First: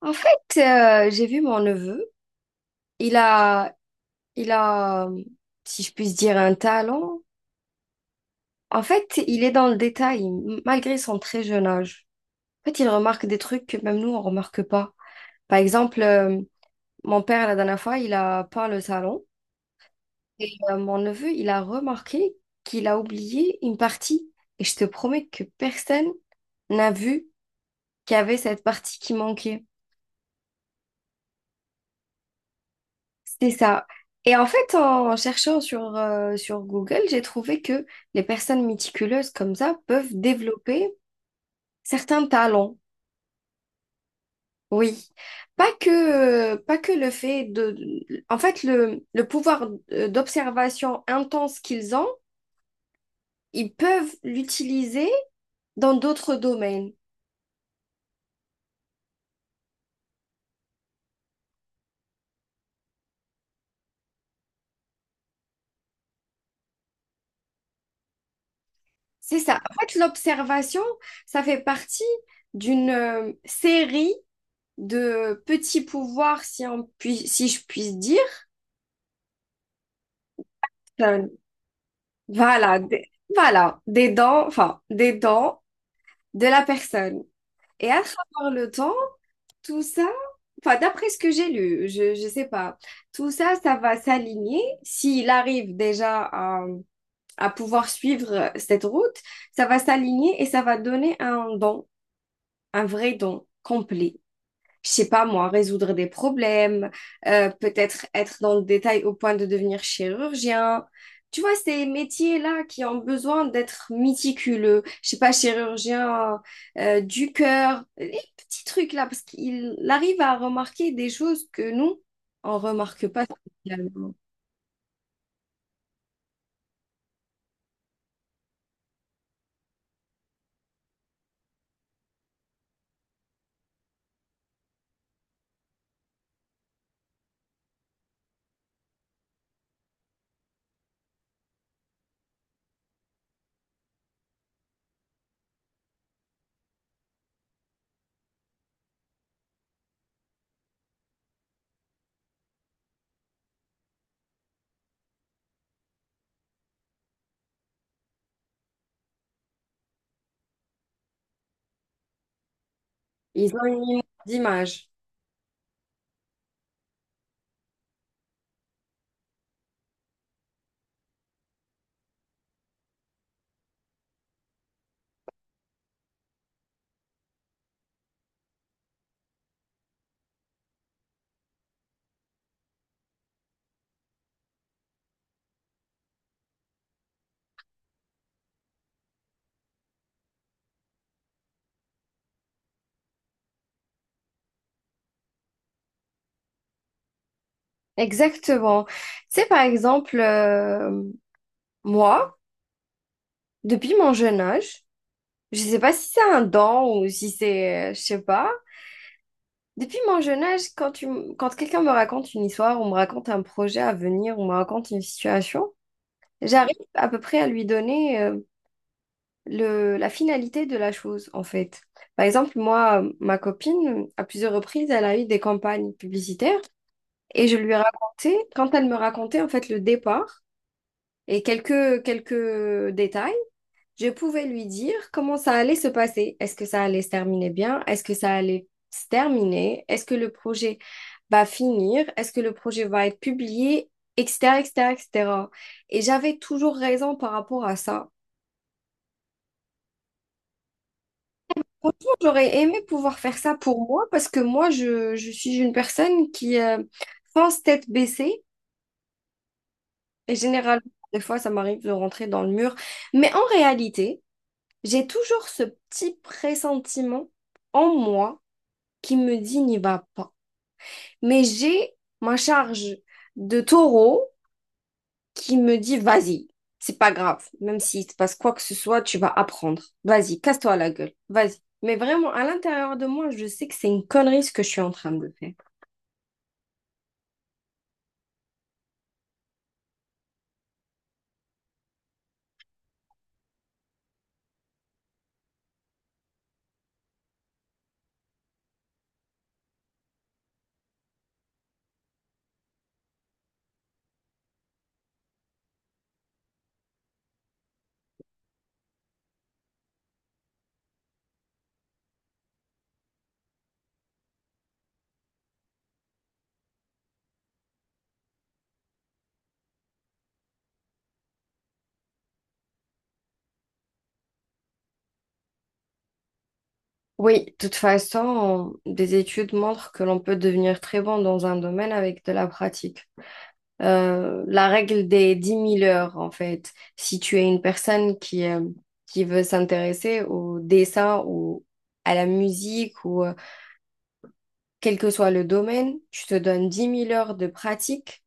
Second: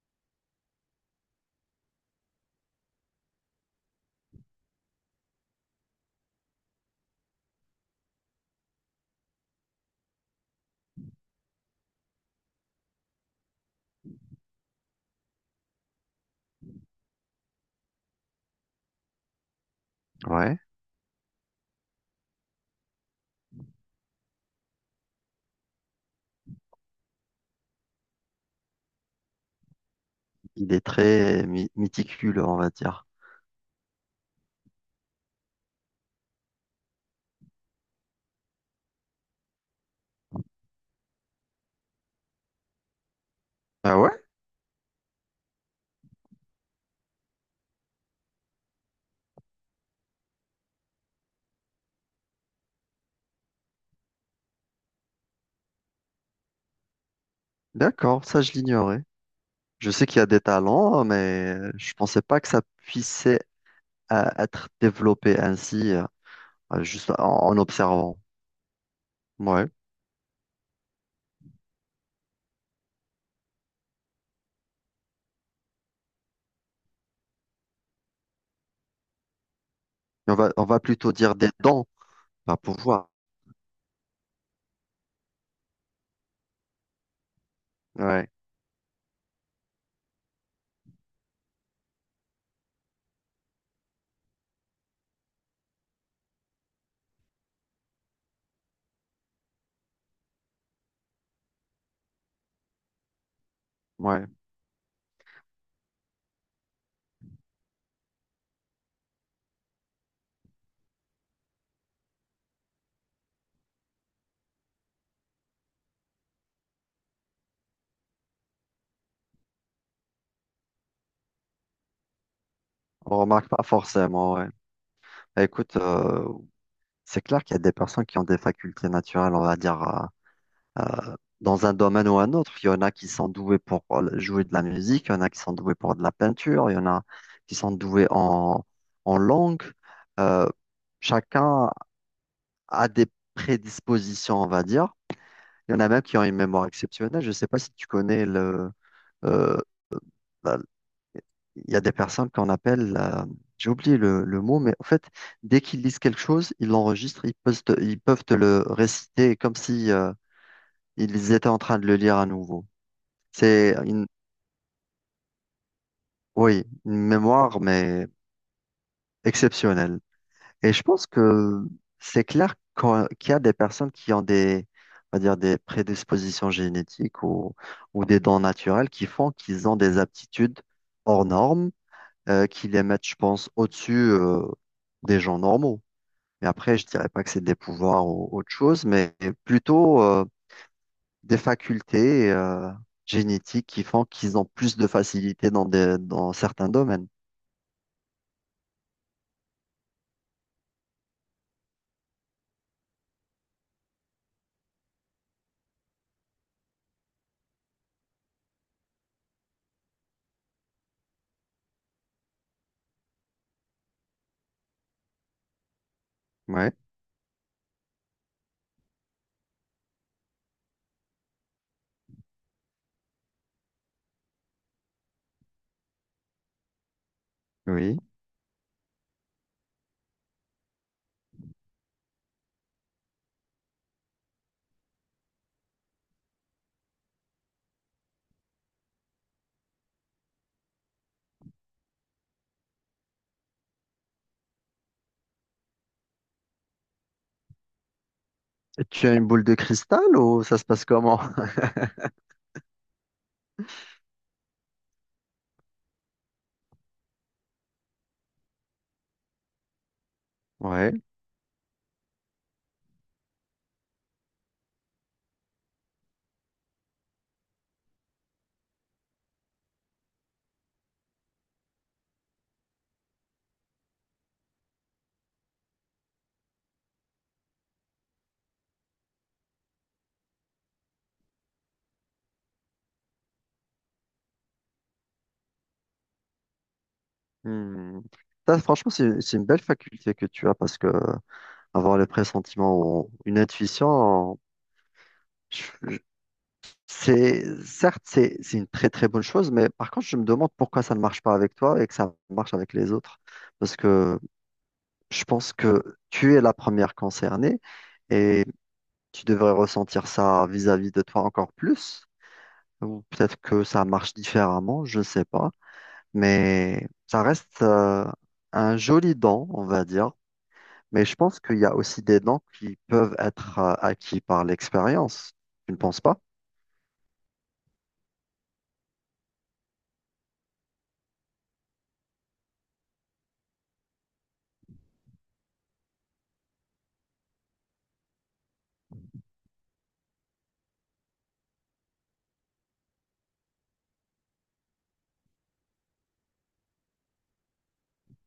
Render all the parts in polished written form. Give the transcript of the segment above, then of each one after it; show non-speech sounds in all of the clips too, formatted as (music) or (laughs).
En fait, j'ai vu mon neveu. Il a, il a, si je puis dire, un talent. En fait, il est dans le détail, malgré son très jeune âge. En fait, il remarque des trucs que même nous, on remarque pas. Par exemple, mon père, la dernière fois, il a peint le salon. Et Ouais. euh, mon neveu, il a remarqué qu'il a oublié une partie. Et je te promets que personne n'a vu qu'il y avait cette partie qui manquait. Il est très méticuleux, on va dire. C'est ça. Et en fait, en cherchant sur Google, j'ai trouvé que les personnes méticuleuses comme ça peuvent développer certains talents. Ah ouais? Oui. Pas que, pas que le fait de... En fait, le pouvoir d'observation intense qu'ils ont, ils peuvent l'utiliser dans d'autres domaines. D'accord, ça je l'ignorais. Je sais qu'il y a des talents, hein, mais je pensais pas que ça puissait être développé ainsi, juste en observant. C'est ça. Ouais. En fait, l'observation, ça fait partie d'une série de petits pouvoirs, si je puis dire. On va plutôt Enfin, dire des dons, pas voilà, des, pouvoir. voilà, des dents, enfin, des dents de la personne. Et à Ouais, travers le temps, tout ça, enfin, d'après ce que j'ai lu, je sais pas, tout ça, ça va s'aligner. S'il arrive déjà à pouvoir suivre cette route, ça va s'aligner et ça va donner un don, un vrai don complet. ouais. Je sais pas moi, résoudre des problèmes, peut-être être dans le détail au point de devenir chirurgien. Tu vois, ces métiers-là qui ont besoin d'être méticuleux, je sais pas, chirurgien du cœur, les petits trucs-là, parce qu'il arrive à remarquer des choses que nous, on remarque On pas remarque pas spécialement. forcément, ouais. Écoute, c'est clair qu'il y a des personnes qui ont des facultés naturelles, on va dire, euh, dans un domaine ou un autre. Il y en a qui sont doués pour jouer de la musique, il y en a qui sont doués pour de la peinture, il y en a qui sont doués en langue. Euh, chacun a des prédispositions, on va dire. Il y en a même qui ont une mémoire exceptionnelle. Je ne sais pas si tu connais le... euh, la- il y a des personnes qu'on appelle... j'ai oublié le mot, mais en fait, dès qu'ils lisent quelque chose, ils l'enregistrent, ils peuvent te le réciter comme si ils étaient en train de le lire à nouveau. Ils ont C'est une une… image d'image. Oui, une mémoire, mais exceptionnelle. Et je pense que qu'il y a des personnes qui ont des, on va dire, des prédispositions génétiques ou des dons naturels qui font qu'ils ont des aptitudes hors normes, qui les mettent, je pense, au-dessus, des gens normaux. Mais après, je dirais pas que c'est des pouvoirs ou autre chose, mais plutôt, des facultés, génétiques qui font qu'ils ont plus de facilité dans certains domaines. Exactement. Tu sais, par exemple, moi, depuis mon jeune âge, je sais pas si c'est un don ou si c'est, je sais pas. Depuis mon jeune âge, quand quand quelqu'un me raconte une histoire, on me raconte un projet à venir, on me raconte une situation, Ouais, j'arrive à peu près à lui donner la finalité de la chose, en fait. Par exemple, moi, ma copine, à plusieurs reprises, elle a eu des campagnes publicitaires et je lui ai oui. raconté, quand elle me racontait en fait le départ et quelques détails, je pouvais lui dire comment ça allait se passer. Est-ce que ça allait se terminer bien? Est-ce que ça allait se terminer? Est-ce que le projet va finir? Est-ce que le projet va être publié? Etc., etc., etc. Et j'avais toujours raison par rapport à ça. Tu as une boule de cristal ou ça se passe comment? (laughs) Franchement, j'aurais aimé pouvoir faire ça pour moi parce que moi, je suis une personne qui pense tête baissée et généralement, Ouais. des fois, ça m'arrive de rentrer dans le mur. Mais en réalité, j'ai toujours ce petit pressentiment en moi qui me dit n'y va pas. Mais j'ai ma charge de taureau qui me dit vas-y, c'est pas grave, même s'il te passe quoi que ce soit, tu vas apprendre. Vas-y, casse-toi la gueule, vas-y. Mais vraiment, à l'intérieur de moi, je sais que c'est une connerie ce que je suis en train de faire. Hmm. Ça, franchement, c'est une belle faculté que tu as parce que avoir le pressentiment ou une intuition, je- je- c'est certes, c'est une très très bonne chose, mais par contre, je me demande pourquoi ça ne marche pas avec toi et que ça marche avec les autres. Parce que je pense que tu es la première concernée et tu devrais ressentir ça vis-à-vis de toi encore plus. Ou peut-être que ça marche différemment, je ne sais pas. Mais ça reste un joli don, on va dire. Mais je pense qu'il y a aussi des dons qui peuvent être acquis par l'expérience. Tu ne penses pas? Oui, de toute façon, des études montrent que l'on peut devenir très bon dans un domaine avec de la pratique. La règle des 10 000 heures, en fait. Si tu es une personne qui veut s'intéresser au dessin ou à la musique ou quel que soit le domaine, tu te donnes 10 000 heures de pratique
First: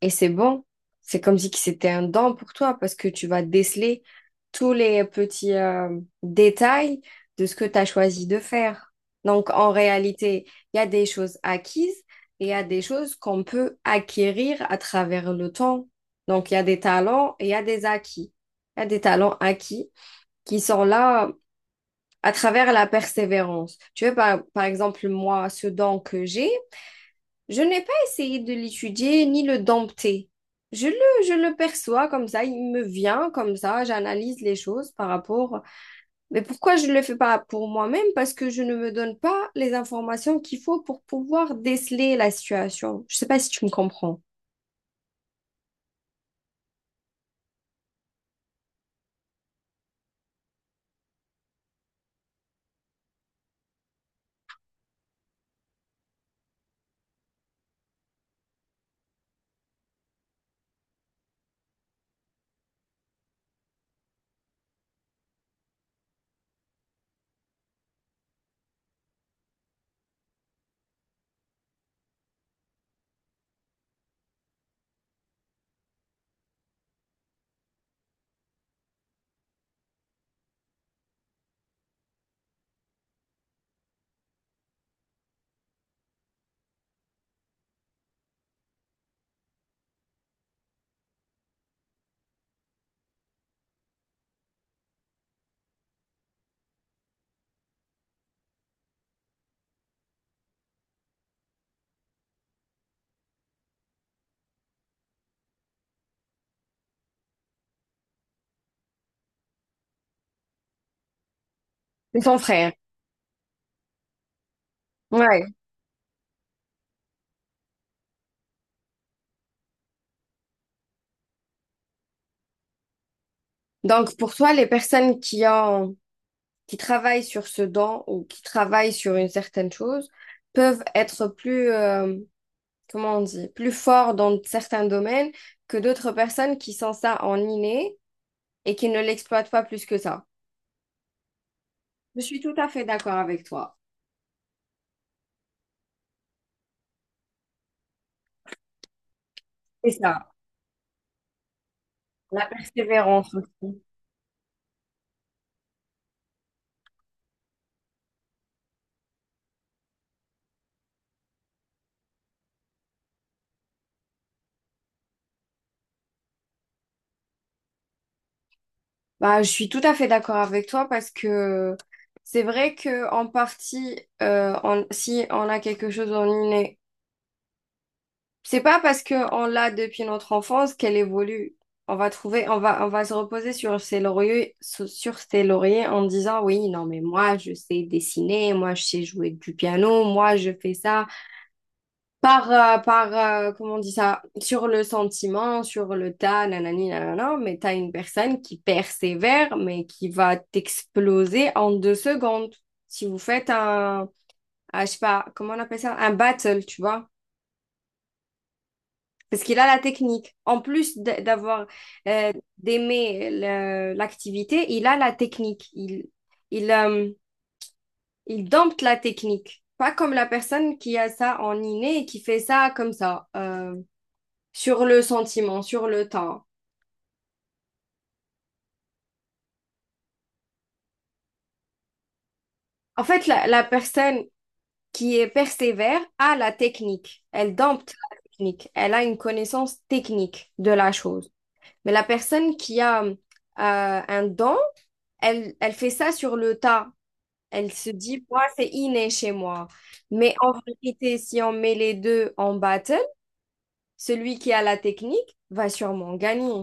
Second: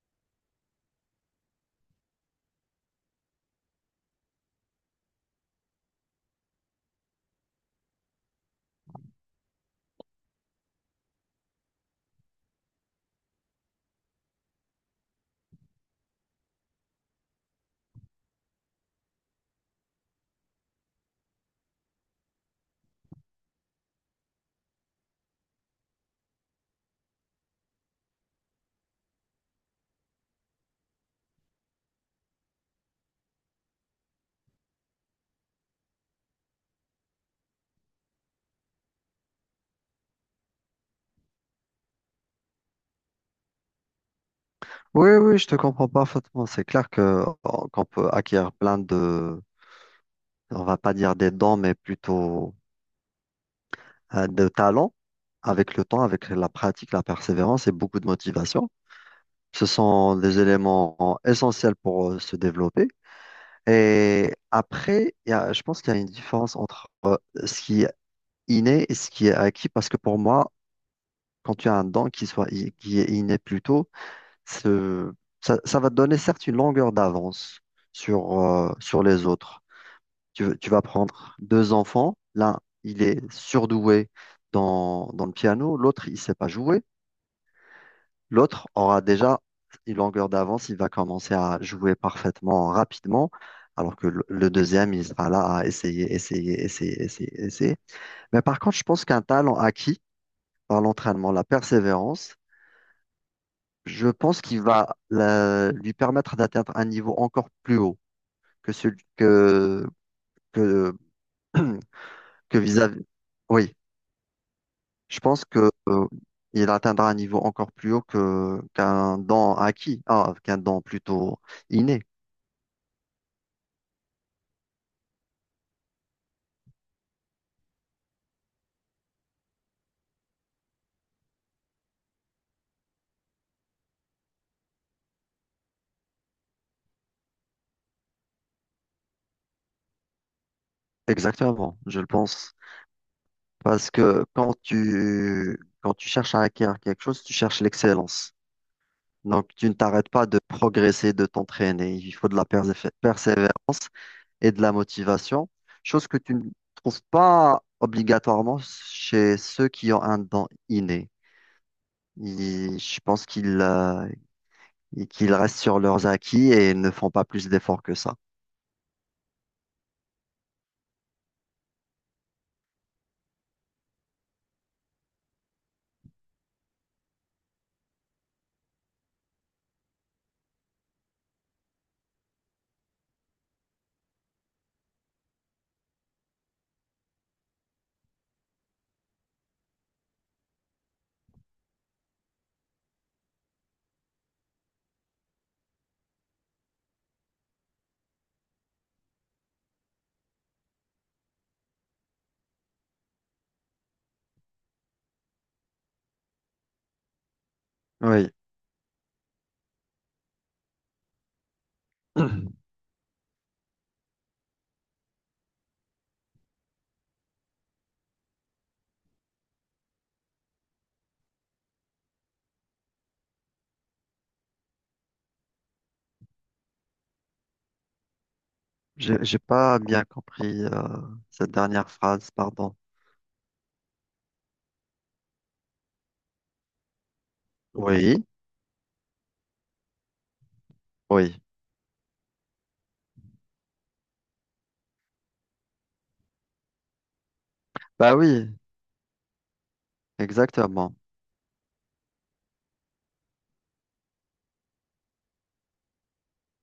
et c'est bon. C'est comme si que c'était un don pour toi parce que tu vas déceler tous les petits détails de ce que tu as choisi de faire. Donc, en réalité, il y a des choses acquises et il y a des choses qu'on peut acquérir à travers le temps. Donc, il y a des talents et il y a des acquis. Il y a des talents acquis qui sont là à travers la persévérance. Tu vois, par exemple, moi, ce don que j'ai, je n'ai pas essayé de l'étudier ni le dompter. Je le, je le perçois comme ça, il me vient comme ça, j'analyse les choses par rapport. Mais pourquoi je ne le fais pas pour moi-même? Parce que je ne me donne pas les informations qu'il faut pour pouvoir déceler la situation. Je ne sais pas si tu me comprends. Oui, oui, je te comprends parfaitement. C'est clair que oh, qu'on peut acquérir on va pas dire des dons, mais plutôt de talents avec le temps, avec la pratique, la persévérance et beaucoup de motivation. Ce sont des éléments essentiels pour se développer. Et après, je pense qu'il y a une différence entre ce qui inné et ce qui est acquis, parce que pour moi, quand tu as un qui est inné plutôt, ce- ça va te donner certes une longueur d'avance sur les autres. Tu vas prendre deux enfants, l'un, il est surdoué dans le piano, l'autre, il sait pas jouer, l'autre aura déjà une longueur d'avance, il va commencer à jouer parfaitement rapidement. Alors que le deuxième, il sera là à essayer, essayer, essayer, essayer, essayer. Mais par contre, je pense qu'un talent acquis, par l'entraînement, la persévérance, je pense lui permettre d'atteindre un niveau encore plus haut que celui que, C'est ton (clears throat) que frère. vis-à-vis. Oui, je Ouais. pense que, il atteindra un niveau encore plus haut qu'un qu'un don plutôt inné. Donc pour toi, les personnes qui ont, qui travaillent sur ce don ou qui travaillent sur une certaine chose peuvent être plus, comment on dit, plus fort dans certains domaines que d'autres personnes qui sont ça en inné et qui ne l'exploitent pas plus que ça. Exactement, je le Je suis tout pense. à fait d'accord avec toi. Parce que quand tu cherches à acquérir quelque chose, tu cherches l'excellence. Donc, tu ne C'est t'arrêtes pas ça, de progresser, de t'entraîner. Il faut de la la persévérance persévérance aussi. et de la motivation, chose que tu ne trouves pas obligatoirement chez ceux qui ont un don inné. Je pense qu'ils restent sur leurs acquis et ne font pas plus d'efforts que ça. Bah, je suis tout à fait d'accord avec toi parce que c'est vrai que en partie, on- si on a quelque chose en inné. C'est pas parce qu'on l'a depuis notre enfance qu'elle évolue. On va trouver, on va se reposer sur ses lauriers, sur ses lauriers en disant oui, non mais moi je sais dessiner, moi je sais jouer du piano, moi je fais ça par, par comment on dit ça, sur le sentiment, sur le tas, nanani, nanana, mais t'as une personne qui persévère mais qui va t'exploser en 2 secondes. Si vous faites un, ah, je sais pas, comment on appelle ça, un battle, tu vois. Oui, Parce qu'il a la technique. En plus d'avoir euh, (clears throat) d'aimer le- l'activité, il a la technique. Il, euh, il dompte la technique. Pas comme la personne qui a ça en inné et qui fait ça comme ça, sur le sentiment, sur le temps. j'ai pas bien compris cette dernière phrase, pardon. En fait, la personne qui est persévère a la technique. Elle dompte la Oui, technique. Elle a une connaissance technique de la chose. oui. Mais la personne qui a un don, elle fait ça sur le tas. Elle se Bah dit, moi, oui, c'est inné chez moi. Mais en exactement. vérité, si on met les deux en battle, celui qui a la technique va sûrement gagner.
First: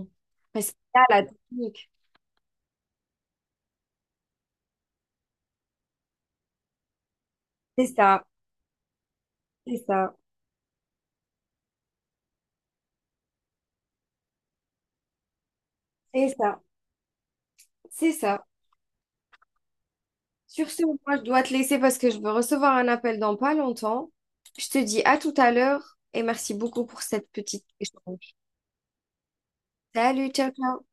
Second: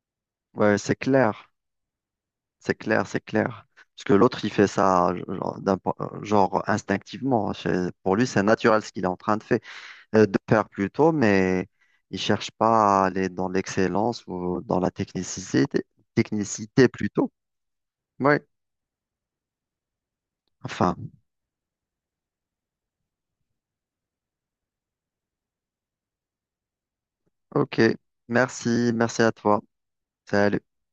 Parce qu'il Ouais, c'est a la clair. technique. C'est clair, c'est clair. Parce que l'autre, il fait ça genre, genre instinctivement. C'est C'est… Pour ça, lui, c'est naturel ce qu'il est en train de faire, c'est ça, mais il cherche pas à aller dans l'excellence ou dans la technicité, c'est ça, technicité plutôt. c'est Oui. ça. Sur ce, Enfin, moi, je dois te laisser parce que je veux recevoir un appel dans pas longtemps. Je te dis à tout à l'heure et merci beaucoup pour cette petite ok. échange. Merci, merci à toi. Salut, ciao, Salut. ciao.